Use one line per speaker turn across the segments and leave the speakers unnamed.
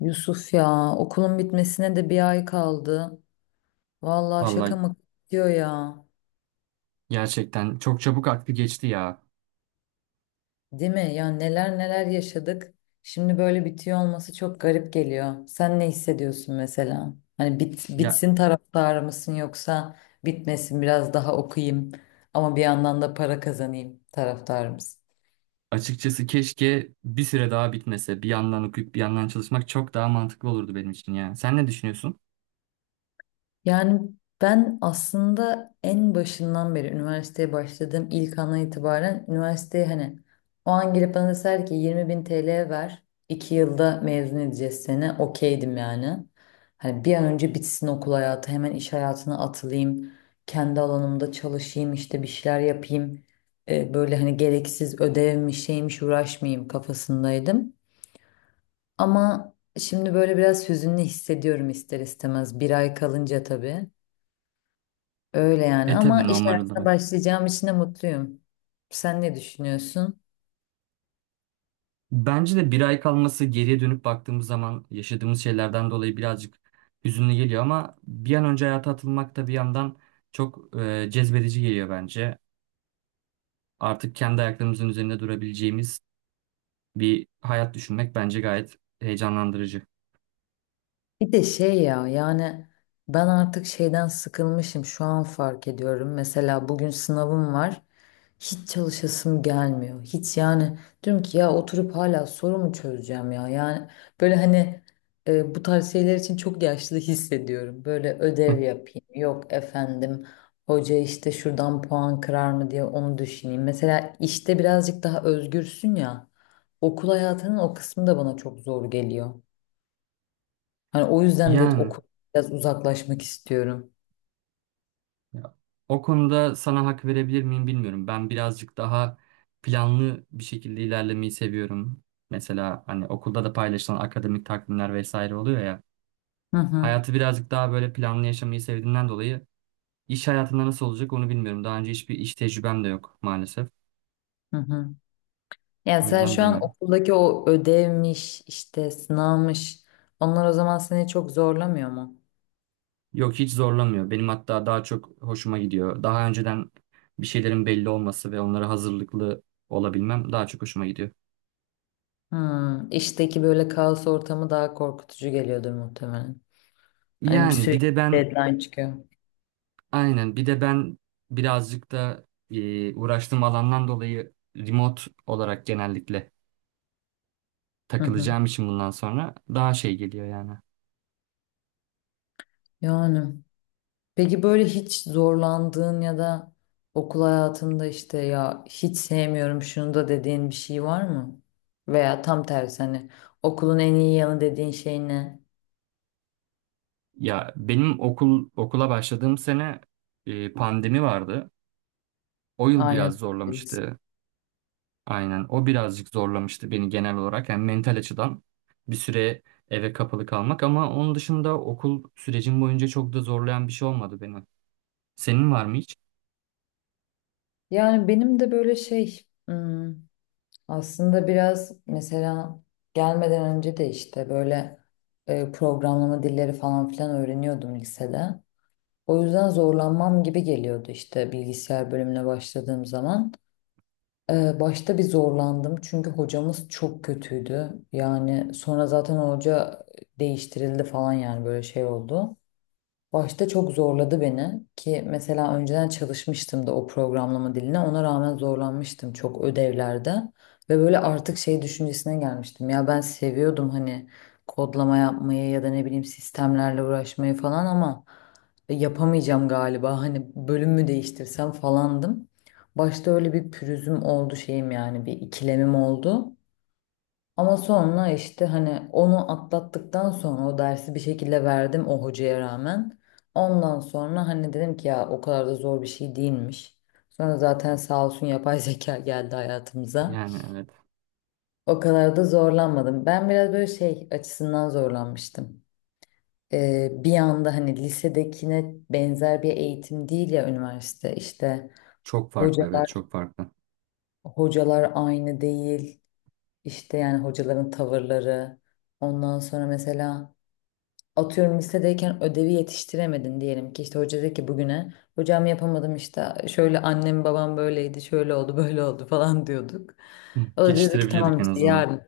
Yusuf, ya okulun bitmesine de 1 ay kaldı. Vallahi şaka
Vallahi
mı bitiyor ya.
gerçekten çok çabuk aklı geçti ya.
Değil mi? Ya neler neler yaşadık. Şimdi böyle bitiyor olması çok garip geliyor. Sen ne hissediyorsun mesela? Hani
Ya
bitsin taraftarı mısın, yoksa bitmesin biraz daha okuyayım ama bir yandan da para kazanayım taraftarı mısın?
açıkçası keşke bir süre daha bitmese. Bir yandan okuyup bir yandan çalışmak çok daha mantıklı olurdu benim için ya. Sen ne düşünüyorsun?
Yani ben aslında en başından beri üniversiteye başladığım ilk andan itibaren üniversiteye, hani o an girip bana deseler ki 20 bin TL ver, 2 yılda mezun edeceğiz seni, okeydim yani. Hani bir an önce bitsin okul hayatı, hemen iş hayatına atılayım, kendi alanımda çalışayım, işte bir şeyler yapayım. Böyle hani gereksiz ödevmiş şeymiş uğraşmayayım kafasındaydım. Ama şimdi böyle biraz hüzünlü hissediyorum ister istemez, 1 ay kalınca tabii. Öyle yani,
E
ama
tabii
iş
normal
hayatına
olarak.
başlayacağım için de mutluyum. Sen ne düşünüyorsun?
Bence de bir ay kalması geriye dönüp baktığımız zaman yaşadığımız şeylerden dolayı birazcık hüzünlü geliyor ama bir an önce hayata atılmak da bir yandan çok cezbedici geliyor bence. Artık kendi ayaklarımızın üzerinde durabileceğimiz bir hayat düşünmek bence gayet heyecanlandırıcı.
Bir de şey ya, yani ben artık şeyden sıkılmışım şu an fark ediyorum. Mesela bugün sınavım var. Hiç çalışasım gelmiyor. Hiç, yani diyorum ki ya oturup hala soru mu çözeceğim ya? Yani böyle hani bu tarz şeyler için çok yaşlı hissediyorum. Böyle ödev yapayım, yok efendim hoca işte şuradan puan kırar mı diye onu düşüneyim. Mesela işte birazcık daha özgürsün ya. Okul hayatının o kısmı da bana çok zor geliyor. Hani o yüzden de
Yani.
okul biraz uzaklaşmak istiyorum.
Ya, o konuda sana hak verebilir miyim bilmiyorum. Ben birazcık daha planlı bir şekilde ilerlemeyi seviyorum. Mesela hani okulda da paylaşılan akademik takvimler vesaire oluyor ya.
Hı hı,
Hayatı birazcık daha böyle planlı yaşamayı sevdiğimden dolayı iş hayatında nasıl olacak onu bilmiyorum. Daha önce hiçbir iş tecrübem de yok maalesef.
hı hı. Yani
O
sen
yüzden
şu an
bilemiyorum.
okuldaki o ödevmiş, işte sınavmış, onlar o zaman seni çok zorlamıyor mu?
Yok, hiç zorlamıyor. Benim hatta daha çok hoşuma gidiyor. Daha önceden bir şeylerin belli olması ve onlara hazırlıklı olabilmem daha çok hoşuma gidiyor.
Hmm, işteki böyle kaos ortamı daha korkutucu geliyordur muhtemelen. Hani bir
Yani bir
sürekli
de ben
deadline çıkıyor.
aynen. Bir de ben birazcık da uğraştığım alandan dolayı remote olarak genellikle
Hı hı.
takılacağım için bundan sonra daha şey geliyor yani.
Yani. Peki böyle hiç zorlandığın ya da okul hayatında işte ya hiç sevmiyorum şunu da dediğin bir şey var mı? Veya tam tersi, hani okulun en iyi yanı dediğin şey ne?
Ya benim okul okula başladığım sene pandemi vardı. O yıl
Aynı
biraz
durumdayız.
zorlamıştı. Aynen. O birazcık zorlamıştı beni genel olarak. Yani mental açıdan bir süre eve kapalı kalmak ama onun dışında okul sürecim boyunca çok da zorlayan bir şey olmadı beni. Senin var mı hiç?
Yani benim de böyle şey hmm, aslında biraz mesela gelmeden önce de işte böyle programlama dilleri falan filan öğreniyordum lisede. O yüzden zorlanmam gibi geliyordu işte bilgisayar bölümüne başladığım zaman. Başta bir zorlandım çünkü hocamız çok kötüydü. Yani sonra zaten hoca değiştirildi falan, yani böyle şey oldu. Başta çok zorladı beni, ki mesela önceden çalışmıştım da o programlama diline, ona rağmen zorlanmıştım çok ödevlerde ve böyle artık şey düşüncesine gelmiştim ya, ben seviyordum hani kodlama yapmayı ya da ne bileyim sistemlerle uğraşmayı falan, ama yapamayacağım galiba, hani bölüm mü değiştirsem falandım. Başta öyle bir pürüzüm oldu, şeyim yani bir ikilemim oldu. Ama sonra işte hani onu atlattıktan sonra o dersi bir şekilde verdim o hocaya rağmen. Ondan sonra hani dedim ki ya o kadar da zor bir şey değilmiş. Sonra zaten sağ olsun yapay zeka geldi hayatımıza.
Yani evet.
O kadar da zorlanmadım. Ben biraz böyle şey açısından zorlanmıştım. Bir anda hani lisedekine benzer bir eğitim değil ya üniversite, işte
Çok farklı, evet,
hocalar
çok farklı.
hocalar aynı değil. İşte yani hocaların tavırları. Ondan sonra mesela atıyorum, lisedeyken ödevi yetiştiremedin diyelim ki, işte hoca dedi ki bugüne, hocam yapamadım işte şöyle, annem babam böyleydi, şöyle oldu böyle oldu falan diyorduk.
Hı,
O da diyordu ki
geçtirebiliyorduk
tamam
en
işte
azından.
yarın,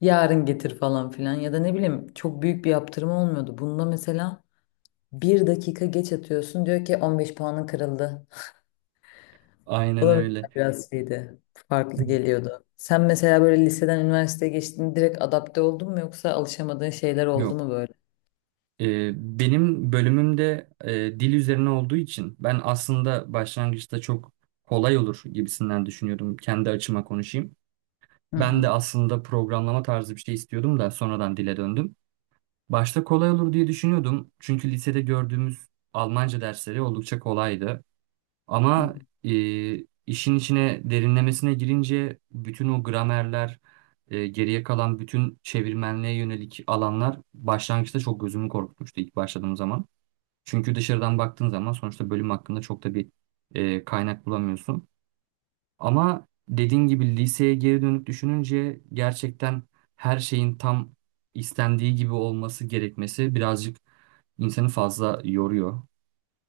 yarın getir falan filan, ya da ne bileyim, çok büyük bir yaptırma olmuyordu. Bunda mesela 1 dakika geç atıyorsun, diyor ki 15 puanın kırıldı. O
Aynen
da mesela
öyle.
biraz şeydi,
Hı.
farklı geliyordu. Sen mesela böyle liseden üniversiteye geçtiğinde direkt adapte oldun mu, yoksa alışamadığın şeyler oldu mu
Yok.
böyle?
Ee, Benim bölümümde dil üzerine olduğu için ben aslında başlangıçta çok kolay olur gibisinden düşünüyordum. Kendi açıma konuşayım.
Hı
Ben
hı.
de aslında programlama tarzı bir şey istiyordum da sonradan dile döndüm. Başta kolay olur diye düşünüyordum. Çünkü lisede gördüğümüz Almanca dersleri oldukça kolaydı.
Hı hı.
Ama e, işin içine derinlemesine girince bütün o gramerler, geriye kalan bütün çevirmenliğe yönelik alanlar başlangıçta çok gözümü korkutmuştu ilk başladığım zaman. Çünkü dışarıdan baktığın zaman sonuçta bölüm hakkında çok da bir kaynak bulamıyorsun. Ama dediğin gibi liseye geri dönüp düşününce gerçekten her şeyin tam istendiği gibi olması gerekmesi birazcık insanı fazla yoruyor.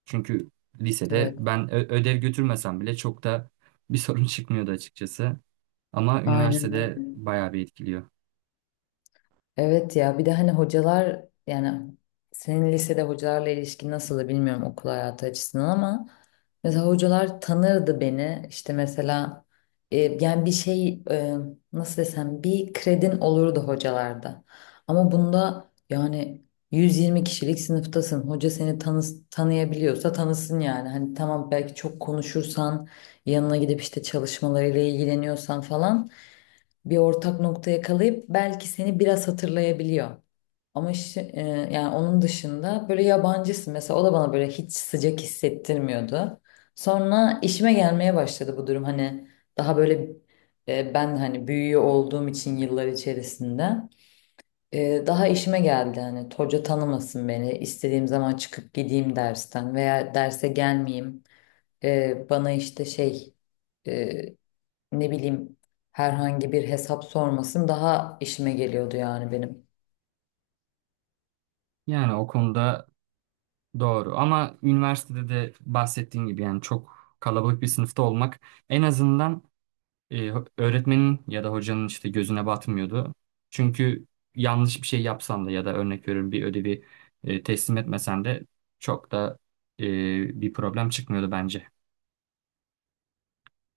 Çünkü lisede
Evet.
ben ödev götürmesem bile çok da bir sorun çıkmıyordu açıkçası. Ama
Aynen
üniversitede
öyle.
bayağı bir etkiliyor.
Evet ya, bir de hani hocalar, yani senin lisede hocalarla ilişkin nasıldı bilmiyorum okul hayatı açısından, ama mesela hocalar tanırdı beni işte, mesela e, yani bir şey nasıl desem, bir kredin olurdu hocalarda. Ama bunda yani 120 kişilik sınıftasın, hoca seni tanıyabiliyorsa tanısın yani, hani tamam, belki çok konuşursan, yanına gidip işte çalışmalarıyla ilgileniyorsan falan, bir ortak nokta yakalayıp belki seni biraz hatırlayabiliyor. Ama yani onun dışında böyle yabancısın, mesela o da bana böyle hiç sıcak hissettirmiyordu. Sonra işime gelmeye başladı bu durum, hani daha böyle ben hani büyüğü olduğum için yıllar içerisinde daha işime geldi, hani hoca tanımasın beni, istediğim zaman çıkıp gideyim dersten veya derse gelmeyeyim. Bana işte şey e, ne bileyim, herhangi bir hesap sormasın, daha işime geliyordu yani benim.
Yani o konuda doğru. Ama üniversitede de bahsettiğim gibi yani çok kalabalık bir sınıfta olmak en azından e, öğretmenin ya da hocanın işte gözüne batmıyordu. Çünkü yanlış bir şey yapsan da ya da örnek veriyorum bir ödevi teslim etmesen de çok da e, bir problem çıkmıyordu bence.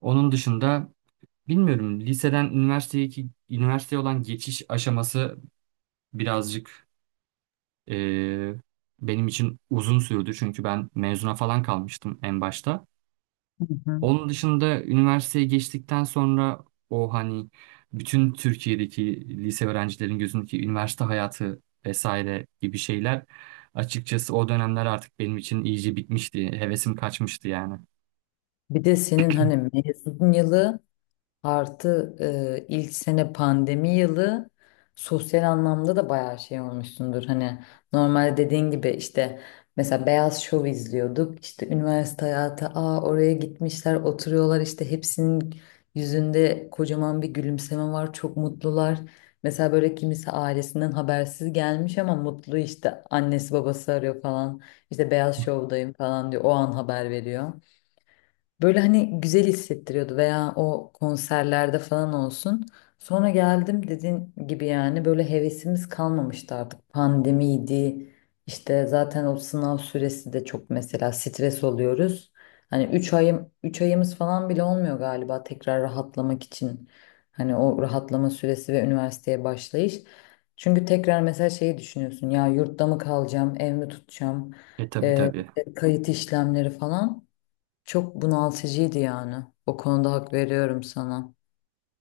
Onun dışında bilmiyorum. Liseden üniversiteye üniversiteye olan geçiş aşaması birazcık eee, benim için uzun sürdü. Çünkü ben mezuna falan kalmıştım en başta.
Hı hı.
Onun dışında üniversiteye geçtikten sonra o hani bütün Türkiye'deki lise öğrencilerin gözündeki üniversite hayatı vesaire gibi şeyler açıkçası o dönemler artık benim için iyice bitmişti. Hevesim kaçmıştı yani.
Bir de senin hani mezun yılı artı ilk sene pandemi yılı, sosyal anlamda da bayağı şey olmuşsundur. Hani normalde dediğin gibi işte, mesela Beyaz Şov izliyorduk. İşte üniversite hayatı, aa oraya gitmişler oturuyorlar işte, hepsinin yüzünde kocaman bir gülümseme var, çok mutlular. Mesela böyle kimisi ailesinden habersiz gelmiş ama mutlu, işte annesi babası arıyor falan. İşte Beyaz Şov'dayım falan diyor, o an haber veriyor. Böyle hani güzel hissettiriyordu, veya o konserlerde falan olsun. Sonra geldim dediğin gibi, yani böyle hevesimiz kalmamıştı artık. Pandemiydi. İşte zaten o sınav süresi de çok, mesela stres oluyoruz. Hani 3 ayım, 3 ayımız falan bile olmuyor galiba tekrar rahatlamak için. Hani o rahatlama süresi ve üniversiteye başlayış. Çünkü tekrar mesela şeyi düşünüyorsun ya, yurtta mı kalacağım, ev mi tutacağım,
E tabii, tabii.
İşte kayıt işlemleri falan. Çok bunaltıcıydı yani. O konuda hak veriyorum sana.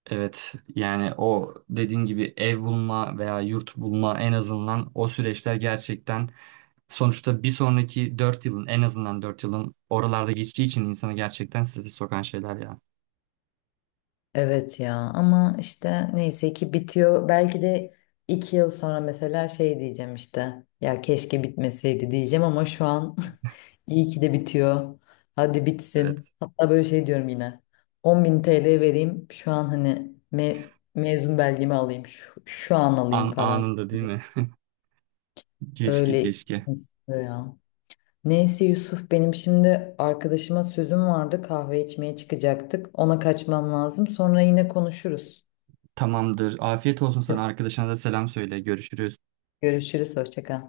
Evet, yani o dediğin gibi ev bulma veya yurt bulma en azından o süreçler gerçekten sonuçta bir sonraki 4 yılın en azından 4 yılın oralarda geçtiği için insanı gerçekten strese sokan şeyler ya.
Evet ya, ama işte neyse ki bitiyor. Belki de 2 yıl sonra mesela şey diyeceğim işte, ya keşke bitmeseydi diyeceğim, ama şu an iyi ki de bitiyor. Hadi bitsin.
Evet.
Hatta böyle şey diyorum yine. 10.000 TL vereyim şu an hani mezun belgemi alayım. Şu an alayım
An
falan.
anında değil mi? Keşke,
Öyle
keşke.
istiyor ya. Neyse Yusuf, benim şimdi arkadaşıma sözüm vardı, kahve içmeye çıkacaktık. Ona kaçmam lazım. Sonra yine konuşuruz.
Tamamdır. Afiyet olsun, sana arkadaşına da selam söyle. Görüşürüz.
Görüşürüz, hoşça kal.